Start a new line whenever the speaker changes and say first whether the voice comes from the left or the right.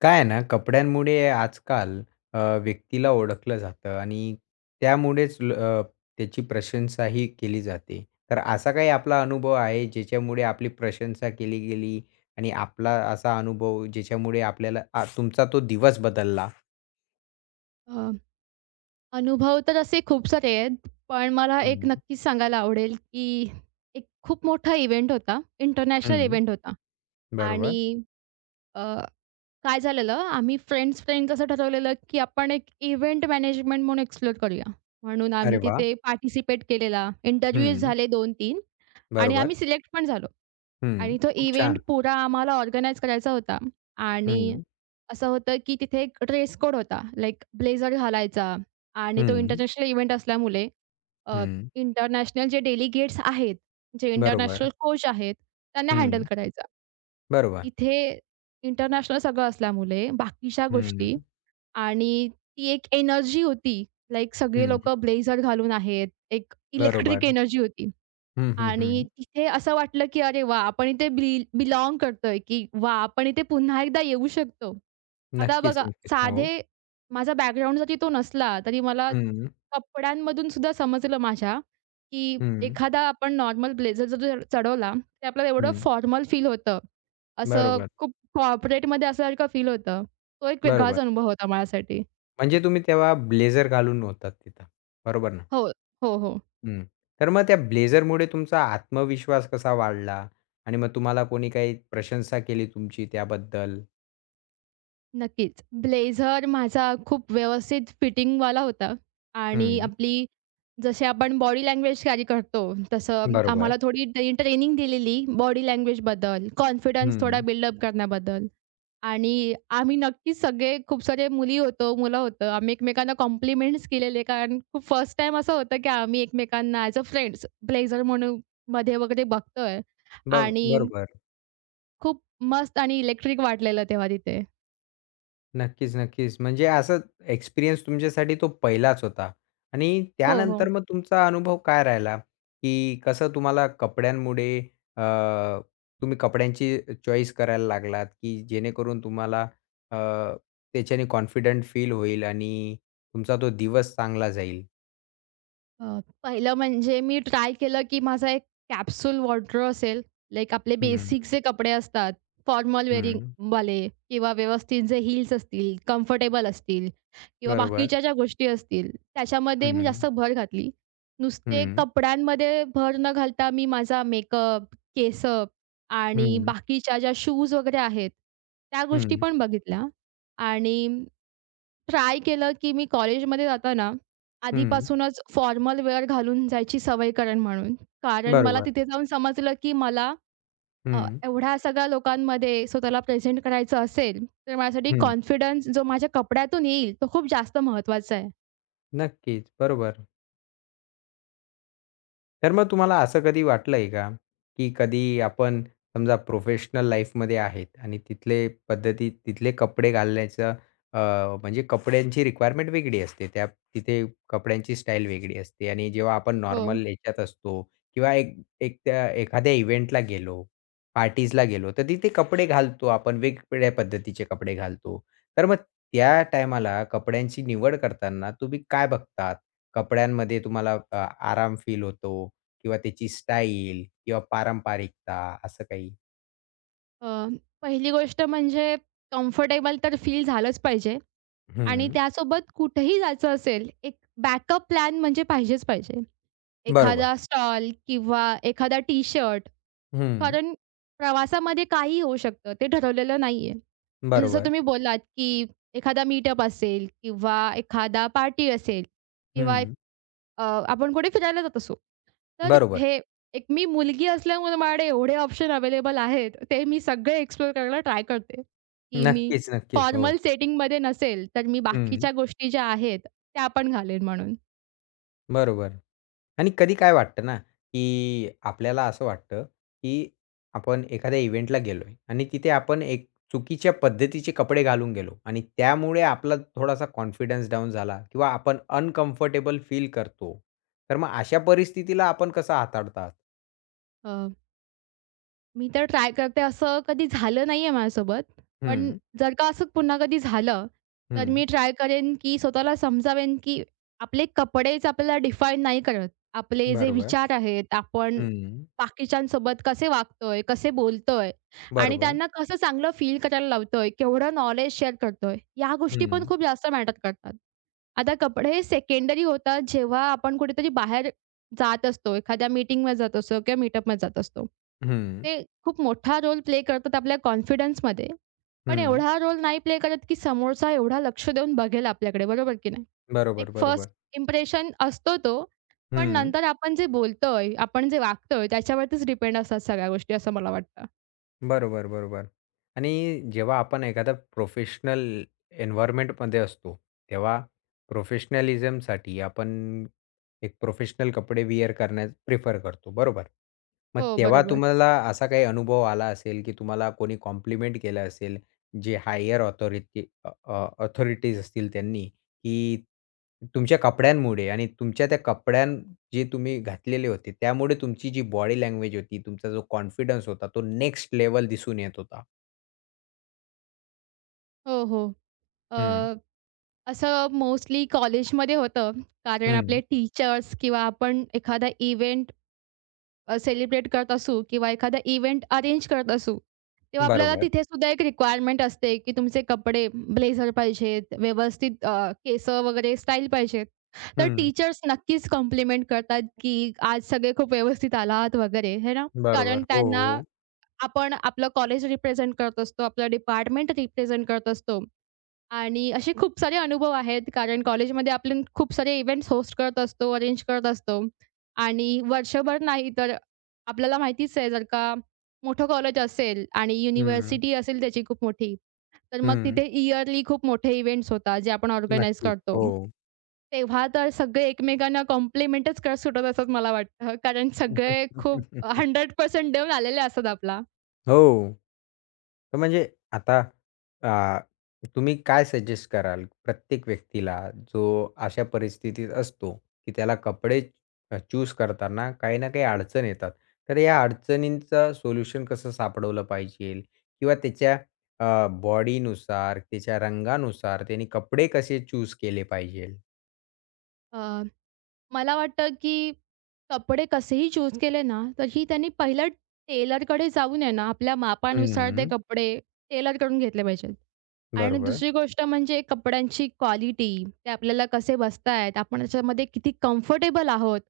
left: काय आहे ना, कपड्यांमुळे आजकाल व्यक्तीला ओळखलं जातं आणि त्यामुळेच त्याची प्रशंसाही केली जाते. तर असा काही आपला अनुभव आहे ज्याच्यामुळे आपली प्रशंसा केली गेली आणि आपला असा अनुभव ज्याच्यामुळे आपल्याला तुमचा तो दिवस बदलला?
right: अ, अनुभव तर असे खूप सारे आहेत. पण मला एक
left: हं.
right: नक्कीच सांगायला आवडेल, की एक खूप मोठा इव्हेंट होता. इंटरनॅशनल
left: हं.
right: इव्हेंट होता आणि
left: बरोबर.
right: अ, काय झालेलं, आम्ही फ्रेंड्स फ्रेंड्स असं ठरवलेलं, की आपण एक इव्हेंट मॅनेजमेंट म्हणून एक्सप्लोर करूया. म्हणून
left: अरे
right: आम्ही
left: वाह!
right: तिथे पार्टिसिपेट केलेला. इंटरव्ह्यूज
left: हं.
right: झाले 2-3 आणि
left: बरोबर.
right: आम्ही सिलेक्ट पण झालो
left: हं.
right: आणि तो
left: खूप
right: इव्हेंट
left: छान.
right: पुरा आम्हाला ऑर्गनाइज करायचा होता आणि
left: हं.
right: असं होतं, की तिथे एक ड्रेस कोड होता. लाइक ब्लेझर घालायचा आणि तो
left: हं.
right: इंटरनॅशनल इव्हेंट असल्यामुळे अ,
left: हं.
right: इंटरनॅशनल जे डेलिगेट्स आहेत, जे
left: बरोबर.
right: इंटरनॅशनल कोच आहेत, त्यांना हँडल
left: हं.
right: करायचा.
left: बरोबर.
right: इथे इंटरनॅशनल सगळं असल्यामुळे बाकीच्या
left: हं.
right: गोष्टी आणि ती एक एनर्जी होती. लाइक सगळे
left: हं.
right: लोकं ब्लेझर घालून आहेत. एक इलेक्ट्रिक
left: बरोबर.
right: एनर्जी होती.
left: हं, हं,
right: आणि
left: हं.
right: तिथे असं वाटलं, की अरे वाह! आपण इथे बिलॉन्ग करतोय, की वाह! आपण इथे पुन्हा एकदा येऊ शकतो. आता
left: नक्कीच,
right: बघा
left: नक्कीच. हो.
right: साधे माझा बॅकग्राऊंड जरी तो नसला, तरी मला
left: हं,
right: कपड्यांमधून सुद्धा समजलं माझ्या, की
left: हं,
right: एखादा आपण नॉर्मल ब्लेझर जर चढवला, ते आपल्याला एवढं
left: हं.
right: फॉर्मल फील होतं. असं
left: बरोबर,
right: खूप कॉर्पोरेटमध्ये असल्यासारखं फील होतं. तो एक वेगळाच
left: बरोबर.
right: अनुभव होता माझ्यासाठी.
left: म्हणजे तुम्ही तेव्हा ब्लेझर घालून होतात तिथं. बरोबर ना?
right: हो, हो, हो.
left: हं. तर मग त्या ब्लेझरमुळे तुमचा आत्मविश्वास कसा वाढला? आणि मग तुम्हाला कोणी काही प्रशंसा केली तुमची त्याबद्दल?
right: नक्कीच. ब्लेझर माझा खूप व्यवस्थित फिटिंगवाला होता आणि
left: हं.
right: आपली जसे आपण बॉडी लँग्वेज कॅरी करतो, तसं
left: बरोबर.
right: आम्हाला थोडी ट्रेनिंग दिलेली बॉडी लँग्वेजबद्दल, कॉन्फिडन्स थोडा
left: हं.
right: बिल्डअप करण्याबद्दल आणि आम्ही नक्कीच सगळे खूप सारे मुली होतो, मुलं होतं. आम्ही एकमेकांना कॉम्प्लिमेंट्स केलेले कारण खूप फर्स्ट टाईम असं होतं, की आम्ही एकमेकांना ॲज अ फ्रेंड्स ब्लेझर म्हणून मध्ये वगैरे बघतोय
left: बघ
right: आणि
left: बरोबर.
right: खूप मस्त आणि इलेक्ट्रिक वाटलेलं तेव्हा तिथे.
left: नक्कीच, नक्कीच. म्हणजे असं एक्सपिरियन्स तुमच्यासाठी तो पहिलाच होता आणि
right: हो, हो.
left: त्यानंतर मग तुमचा अनुभव काय राहिला, की कसं तुम्हाला कपड्यांमुळे अ, तुम्ही कपड्यांची चॉईस करायला लागलात, की जेणेकरून तुम्हाला अ, त्याच्याने कॉन्फिडंट फील होईल आणि तुमचा तो दिवस चांगला जाईल?
right: पहिलं म्हणजे मी ट्राय केलं, की माझा एक कॅप्सूल वॉर्डरोब असेल. लाइक आपले
left: हं,
right: बेसिक जे कपडे असतात, फॉर्मल
left: हं.
right: वेअरिंगवाले किंवा व्यवस्थित जे हील्स असतील, कम्फर्टेबल असतील किंवा
left: बरोबर.
right: बाकीच्या ज्या गोष्टी असतील, त्याच्यामध्ये मी
left: हं,
right: जास्त भर घातली. नुसते
left: हं,
right: कपड्यांमध्ये भर न घालता मी माझा मेकअप, केसं आणि
left: हं,
right: बाकीच्या ज्या शूज वगैरे आहेत, त्या गोष्टी
left: हं,
right: पण बघितल्या आणि ट्राय केलं, की मी कॉलेजमध्ये जाताना
left: हं,
right: आधीपासूनच फॉर्मल वेअर घालून जायची सवय करेन म्हणून. कारण मला
left: बरोबर.
right: तिथे जाऊन समजलं, की मला अ,
left: हं,
right: एवढ्या सगळ्या लोकांमध्ये स्वतःला प्रेझेंट करायचं असेल, तर माझ्यासाठी
left: हं.
right: कॉन्फिडन्स जो माझ्या कपड्यातून येईल, तो खूप जास्त महत्त्वाचा आहे.
left: नक्कीच, बरोबर. तर मग तुम्हाला असं कधी वाटलंय का, की कधी आपण समजा प्रोफेशनल लाईफमध्ये आहेत आणि तिथले पद्धती, तिथले कपडे घालण्याचं अ, म्हणजे कपड्यांची रिक्वायरमेंट वेगळी असते. तिथे कपड्यांची स्टाईल वेगळी असते आणि जेव्हा आपण
right: हो.
left: नॉर्मल ह्याच्यात असतो किंवा एक एक त्या एखाद्या इव्हेंटला गेलो, पार्टीजला गेलो, तर तिथे कपडे घालतो आपण, वेगवेगळ्या पद्धतीचे कपडे घालतो. तर मग त्या टायमाला कपड्यांची निवड करताना तुम्ही काय बघतात? कपड्यांमध्ये तुम्हाला आराम फील होतो किंवा त्याची स्टाईल किंवा पारंपरिकता असं काही?
right: अ, पहिली गोष्ट म्हणजे कम्फर्टेबल तर फील झालंच पाहिजे आणि
left: हं.
right: त्यासोबत कुठेही जायचं असेल, एक बॅकअप प्लॅन म्हणजे पाहिजेच पाहिजे.
left: बरोबर.
right: एखादा स्टॉल किंवा एखादा टी-शर्ट
left: हं.
right: कारण प्रवासामध्ये काहीही होऊ शकतं. ते ठरवलेलं नाहीये. आणि जसं
left: बरोबर.
right: तुम्ही बोललात, की एखादा मीटअप असेल किंवा एखादा पार्टी असेल किंवा एक
left: हं.
right: अ, आपण कुठे फिरायला जात असू. तर
left: बरोबर.
right: हे एक मी मुलगी असल्यामुळे माझ्याकडे एवढे ऑप्शन अवेलेबल आहेत, ते मी सगळे एक्सप्लोर करायला ट्राय करते. की मी
left: नक्कीच, नक्कीच. हो.
right: फॉर्मल सेटिंगमध्ये नसेल, तर मी
left: हं.
right: बाकीच्या गोष्टी ज्या आहेत, त्या पण घालेन म्हणून.
left: बरोबर. आणि कधी काय वाटतं ना, की आपल्याला असं वाटतं, की आपण एखाद्या इव्हेंटला गेलोय आणि तिथे आपण एक चुकीच्या पद्धतीचे कपडे घालून गेलो आणि त्यामुळे आपला थोडासा कॉन्फिडन्स डाऊन झाला किंवा आपण अनकम्फर्टेबल फील करतो. तर मग अशा परिस्थितीला आपण कसं हाताळतात?
right: मी तर ट्राय करते. असं कधी झालं नाहीये माझ्यासोबत. पण
left: हं.
right: जर का असं पुन्हा कधी झालं, तर
left: हं.
right: मी ट्राय करेन, की स्वतःला समजावेन, की आपले कपडेच आपल्याला डिफाईन नाही करत. आपले जे
left: बरोबर.
right: विचार आहेत, आपण
left: हं.
right: बाकीच्यांसोबत कसे वागतोय, कसे बोलतोय आणि
left: बरोबर.
right: त्यांना कसं चांगलं फील करायला लावतोय, केवढं नॉलेज शेअर करतोय, या गोष्टी पण
left: हं.
right: खूप जास्त मॅटर करतात. आता कपडे सेकंडरी होतात, जेव्हा आपण कुठेतरी बाहेर जात असतो, एखाद्या मीटिंगमध्ये जात असतो किंवा मीटअपमध्ये जात असतो.
left: हं.
right: ते खूप मोठा रोल प्ले करतात आपल्या कॉन्फिडन्समध्ये. पण
left: हं.
right: एवढा रोल नाही प्ले करत, की समोरचा एवढा लक्ष देऊन बघेल आपल्याकडे, बरोबर की नाही? एक
left: बरोबर,
right: फर्स्ट
left: बरोबर.
right: इम्प्रेशन असतो तो, पण
left: हं.
right: नंतर आपण जे बोलतोय, आपण जे वागतोय त्याच्यावरतीच डिपेंड असतात सगळ्या गोष्टी असं मला वाटतं.
left: बरोबर, बरोबर. आणि जेव्हा आपण एखादा प्रोफेशनल एन्व्हायर्नमेंटमध्ये असतो, तेव्हा प्रोफेशनलिझमसाठी आपण एक प्रोफेशनल कपडे वेअर करण्यास प्रिफर करतो, बरोबर? मग
right: हो,
left: तेव्हा
right: बरोबर.
left: तुम्हाला असा काही अनुभव आला असेल, की तुम्हाला कोणी कॉम्प्लिमेंट केलं असेल, जे हायर ऑथॉरिटीज असतील त्यांनी की तुमच्या कपड्यांमुळे आणि तुमच्या त्या जे तुम्ही घातलेले होते, त्यामुळे तुमची जी बॉडी लँग्वेज होती, तुमचा जो कॉन्फिडन्स होता, तो नेक्स्ट लेव्हल दिसून येत होता.
right: हो, हो.
left: हं,
right: अ, असं मोस्टली कॉलेजमध्ये होतं. कारण
left: हं.
right: आपले टीचर्स किंवा आपण एखादा इव्हेंट सेलिब्रेट करत असू किंवा एखादा इव्हेंट अरेंज करत असू, तेव्हा आपल्याला
left: बरोबर.
right: तिथे सुद्धा एक रिक्वायरमेंट असते, की तुमचे कपडे ब्लेझर पाहिजेत, व्यवस्थित केसं वगैरे स्टाईल पाहिजेत. तर
left: हं.
right: टीचर्स नक्कीच कॉम्प्लिमेंट करतात, की आज सगळे खूप व्यवस्थित आलात वगैरे, है ना? कारण
left: बरोबर. हो,
right: त्यांना
left: हो.
right: आपण आपलं कॉलेज रिप्रेझेंट करत असतो, आपलं डिपार्टमेंट रिप्रेझेंट करत असतो. आणि असे खूप सारे अनुभव आहेत, कारण कॉलेजमध्ये आपण खूप सारे इव्हेंट्स होस्ट करत असतो, अरेंज करत असतो. आणि वर्षभर नाही तर आपल्याला माहितीच आहे, जर का मोठं कॉलेज असेल आणि
left: हं,
right: युनिव्हर्सिटी असेल त्याची खूप मोठी, तर मग
left: हं.
right: तिथे इयरली खूप मोठे इव्हेंट्स होतात, जे आपण ऑर्गनाइज
left: नक्कीच.
right: करतो.
left: हो.
right: तेव्हा तर सगळे एकमेकांना कॉम्प्लिमेंटच करत सुटत असतात मला वाटतं, कारण सगळे खूप 100% देऊन आलेले असतात आपला.
left: हो. तर म्हणजे आता अ, तुम्ही काय सजेस्ट कराल प्रत्येक व्यक्तीला जो अशा परिस्थितीत असतो, की त्याला कपडे चूज करताना काही ना काही अडचण येतात. तर या अडचणींचं सोल्युशन कसं सापडवलं पाहिजे किंवा त्याच्या बॉडीनुसार, त्याच्या रंगानुसार त्याने कपडे कसे चूज केले पाहिजेल?
right: मला वाटतं, की कपडे कसेही चूज केले ना, तरी त्यांनी पहिलं टेलरकडे जाऊन आहे ना, आपल्या मापानुसार ते
left: हं,
right: कपडे टेलरकडून घेतले पाहिजेत. आणि
left: बरोबर.
right: दुसरी गोष्ट म्हणजे कपड्यांची क्वालिटी, ते आपल्याला कसे बसतायत, आपण त्याच्यामध्ये किती कम्फर्टेबल आहोत,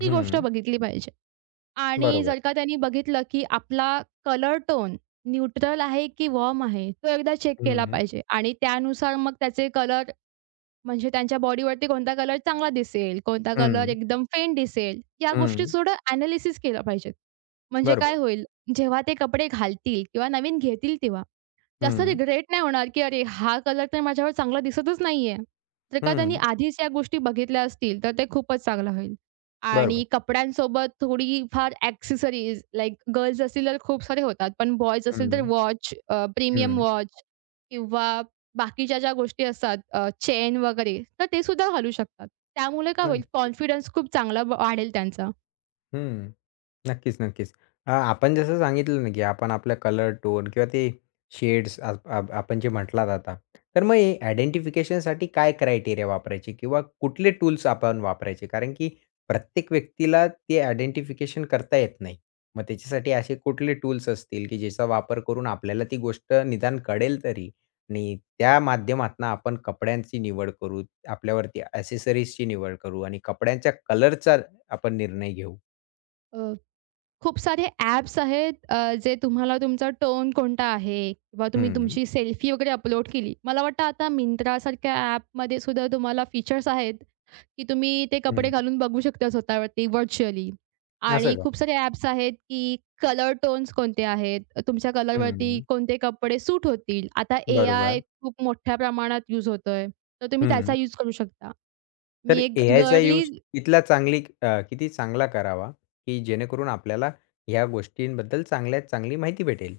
right: ती गोष्ट
left: हं,
right: बघितली पाहिजे. आणि
left: बरोबर.
right: जर का त्यांनी बघितलं, की आपला कलर टोन न्यूट्रल आहे, की वॉर्म आहे, तो एकदा चेक केला
left: हं,
right: पाहिजे. आणि त्यानुसार मग त्याचे कलर म्हणजे त्यांच्या बॉडीवरती कोणता कलर चांगला दिसेल, कोणता कलर
left: हं,
right: एकदम फेंट दिसेल, या गोष्टी
left: हं,
right: थोडं एनालिसिस केलं पाहिजेत. म्हणजे काय
left: बरोबर.
right: होईल, जेव्हा ते कपडे घालतील किंवा नवीन घेतील तेव्हा, जास्त
left: हं,
right: रिग्रेट नाही होणार, की "अरे, हा कलर तर माझ्यावर चांगला दिसतच नाहीये." जर का त्यांनी
left: हं,
right: आधीच या गोष्टी बघितल्या असतील, तर ते खूपच चांगलं होईल.
left: बरोबर.
right: आणि कपड्यांसोबत थोडीफार ॲक्सेसरीज लाइक गर्ल्स असतील तर खूप सारे होतात, पण बॉयज असतील तर
left: हं,
right: वॉच, प्रीमियम
left: हं.
right: वॉच किंवा बाकीच्या ज्या गोष्टी असतात चेन वगैरे, तर ते सुद्धा घालू शकतात. त्यामुळे काय होईल कॉन्फिडन्स खूप चांगला वाढेल त्यांचा.
left: हं. नक्कीच, नक्कीच. आपण जसं सांगितलं ना, की आपण आपला कलर टोन किंवा ते शेड्स आपण जे म्हटलात आता. तर मग हे आयडेंटिफिकेशनसाठी काय क्रायटेरिया वापरायचे किंवा कुठले टूल्स आपण वापरायचे? कारण की प्रत्येक व्यक्तीला ते आयडेंटिफिकेशन करता येत नाही. मग त्याच्यासाठी असे कुठले टूल्स असतील, की ज्याचा वापर करून आपल्याला ती गोष्ट निदान कळेल तरी आणि त्या माध्यमातून आपण कपड्यांची निवड करू, आपल्यावरती एक्सेसरीजची निवड करू आणि कपड्यांच्या कलरचा आपण निर्णय घेऊ?
right: अ, खूप सारे ॲप्स आहेत जे तुम्हाला तुमचा टोन कोणता आहे किंवा तुम्ही
left: हं,
right: तुमची सेल्फी वगैरे अपलोड केली. मला वाटतं आता Myntraसारख्या ॲपमध्ये सुद्धा तुम्हाला फीचर्स आहेत की तुम्ही ते कपडे
left: हं.
right: घालून बघू शकता स्वतःवरती व्हर्चुअली.
left: असं
right: आणि
left: का?
right: खूप सारे ॲप्स आहेत, की कलर टोन्स कोणते आहेत, तुमच्या कलरवरती
left: हं,
right: कोणते कपडे सूट होतील. आता एआय
left: बरोबर.
right: खूप मोठ्या प्रमाणात यूज होतोय, तर तुम्ही त्याचा
left: हं.
right: यूज करू शकता. मी
left: तर
right: एक
left: एआयचा
right: गर्ली
left: यूज किती चांगला करावा, की जेणेकरून आपल्याला ह्या गोष्टींबद्दल चांगल्यात चांगली माहिती भेटेल?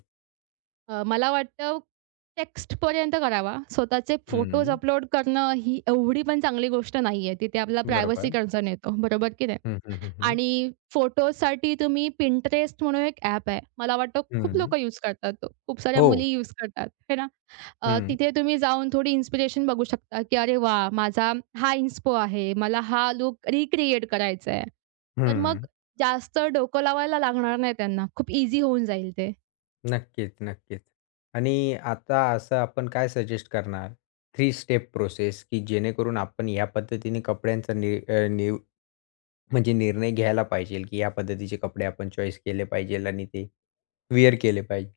right: मला वाटतं टेक्स्टपर्यंत करावा. स्वतःचे फोटोज
left: हं,
right: अपलोड करणं ही एवढी पण चांगली गोष्ट नाहीये. तिथे आपला
left: बरोबर.
right: प्रायव्हसी कन्सर्न येतो. बरोबर की नाही?
left: हं, हं, हं, हं.
right: आणि फोटोसाठी तुम्ही Pinterest म्हणून एक ॲप आहे. मला वाटतं खूप
left: हं.
right: लोकं यूज करतात तो. खूप साऱ्या
left: हो.
right: मुली यूज करतात, है ना?
left: हं,
right: तिथे तुम्ही जाऊन थोडी इन्स्पिरेशन बघू शकता, की "अरे वाह! माझा हा इन्स्पो आहे. मला हा लूक रिक्रिएट करायचा आहे." तर मग
left: हं.
right: जास्त डोकं लावायला लागणार नाही त्यांना. खूप ईझी होऊन जाईल ते.
left: नक्कीच, नक्कीच. आणि आता असं आपण काय सजेस्ट करणार? थ्री स्टेप प्रोसेस की जेणेकरून आपण या पद्धतीने कपड्यांचा नि अ, निव म्हणजे निर्णय घ्यायला पाहिजे, की या पद्धतीचे कपडे आपण चॉईस केले पाहिजे आणि ते वेअर केले पाहिजे.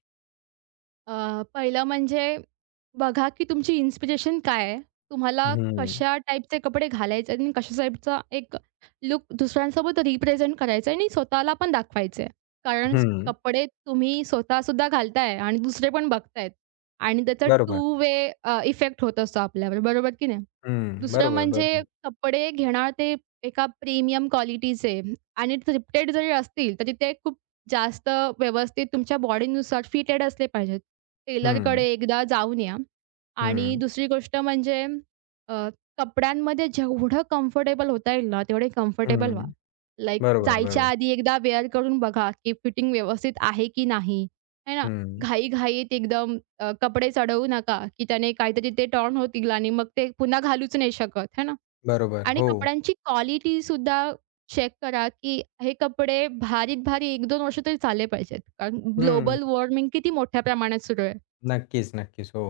right: पहिलं म्हणजे बघा की तुमची इन्स्पिरेशन काय आहे? तुम्हाला
left: हं,
right: कशा टाइपचे कपडे घालायचे आहेत आणि कशा टाइपचा एक लूक दुसऱ्यांसोबत रिप्रेझेंट करायचा आणि स्वतःला पण दाखवायचं कारण
left: हं.
right: कपडे तुम्ही स्वतःसुद्धा घालताय आणि दुसरे पण बघतायत आणि त्याचा
left: बरोबर.
right: टू वे इफेक्ट होत असतो आपल्यावर, बरोबर की नाही?
left: हं.
right: दुसरं
left: बरोबर,
right: म्हणजे
left: बरोबर.
right: कपडे घेणार ते एका प्रीमियम क्वालिटीचे आणि थ्रिफ्टेड जरी असतील, तरी ते खूप जास्त व्यवस्थित तुमच्या बॉडीनुसार फिटेड असले पाहिजेत. टेलरकडे
left: हं,
right: एकदा जाऊन या. आणि
left: हं,
right: दुसरी गोष्ट म्हणजे अ, कपड्यांमध्ये जेवढं कम्फर्टेबल होता येईल ना, तेवढे कम्फर्टेबल व्हा.
left: हं.
right: लाइक
left: बरोबर,
right: जायच्या
left: बरोबर.
right: आधी एकदा वेअर करून बघा, की फिटिंग व्यवस्थित आहे की नाही, आहे ना?
left: हं.
right: घाईघाईत एकदम कपडे चढवू नका, की त्याने काहीतरी ते टर्न होतील आणि मग ते पुन्हा घालूच नाही शकत, आहे ना?
left: बरोबर.
right: आणि
left: हो.
right: कपड्यांची क्वालिटीसुद्धा चेक करा, की हे कपडे भारीत-भारी 1-2 वर्ष तरी चालले पाहिजेत. कारण
left: हं.
right: ग्लोबल वॉर्मिंग किती मोठ्या प्रमाणात सुरू आहे.
left: नक्कीच, नक्कीच. हो.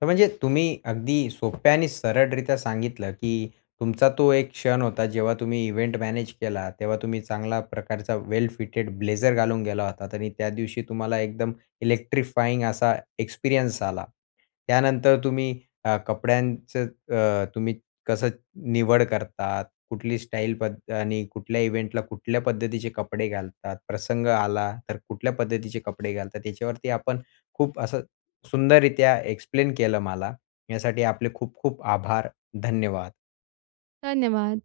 left: तर म्हणजे तुम्ही अगदी सोप्या आणि सरळरित्या सांगितलं, की तुमचा तो एक क्षण होता जेव्हा तुम्ही इव्हेंट मॅनेज केला, तेव्हा तुम्ही चांगला प्रकारचा वेल फिटेड ब्लेझर घालून गेला होतात आणि त्या दिवशी तुम्हाला एकदम इलेक्ट्रिफाइंग असा एक्सपिरियन्स आला. त्यानंतर तुम्ही कपड्यांचं तुम्ही कसं निवड करतात, कुठली स्टाईल आणि कुठल्या इव्हेंटला कुठल्या पद्धतीचे कपडे घालतात, प्रसंग आला तर कुठल्या पद्धतीचे कपडे घालतात, याच्यावरती आपण खूप असं सुंदररित्या एक्सप्लेन केलं मला. यासाठी आपले खूप खूप आभार. धन्यवाद.
right: धन्यवाद.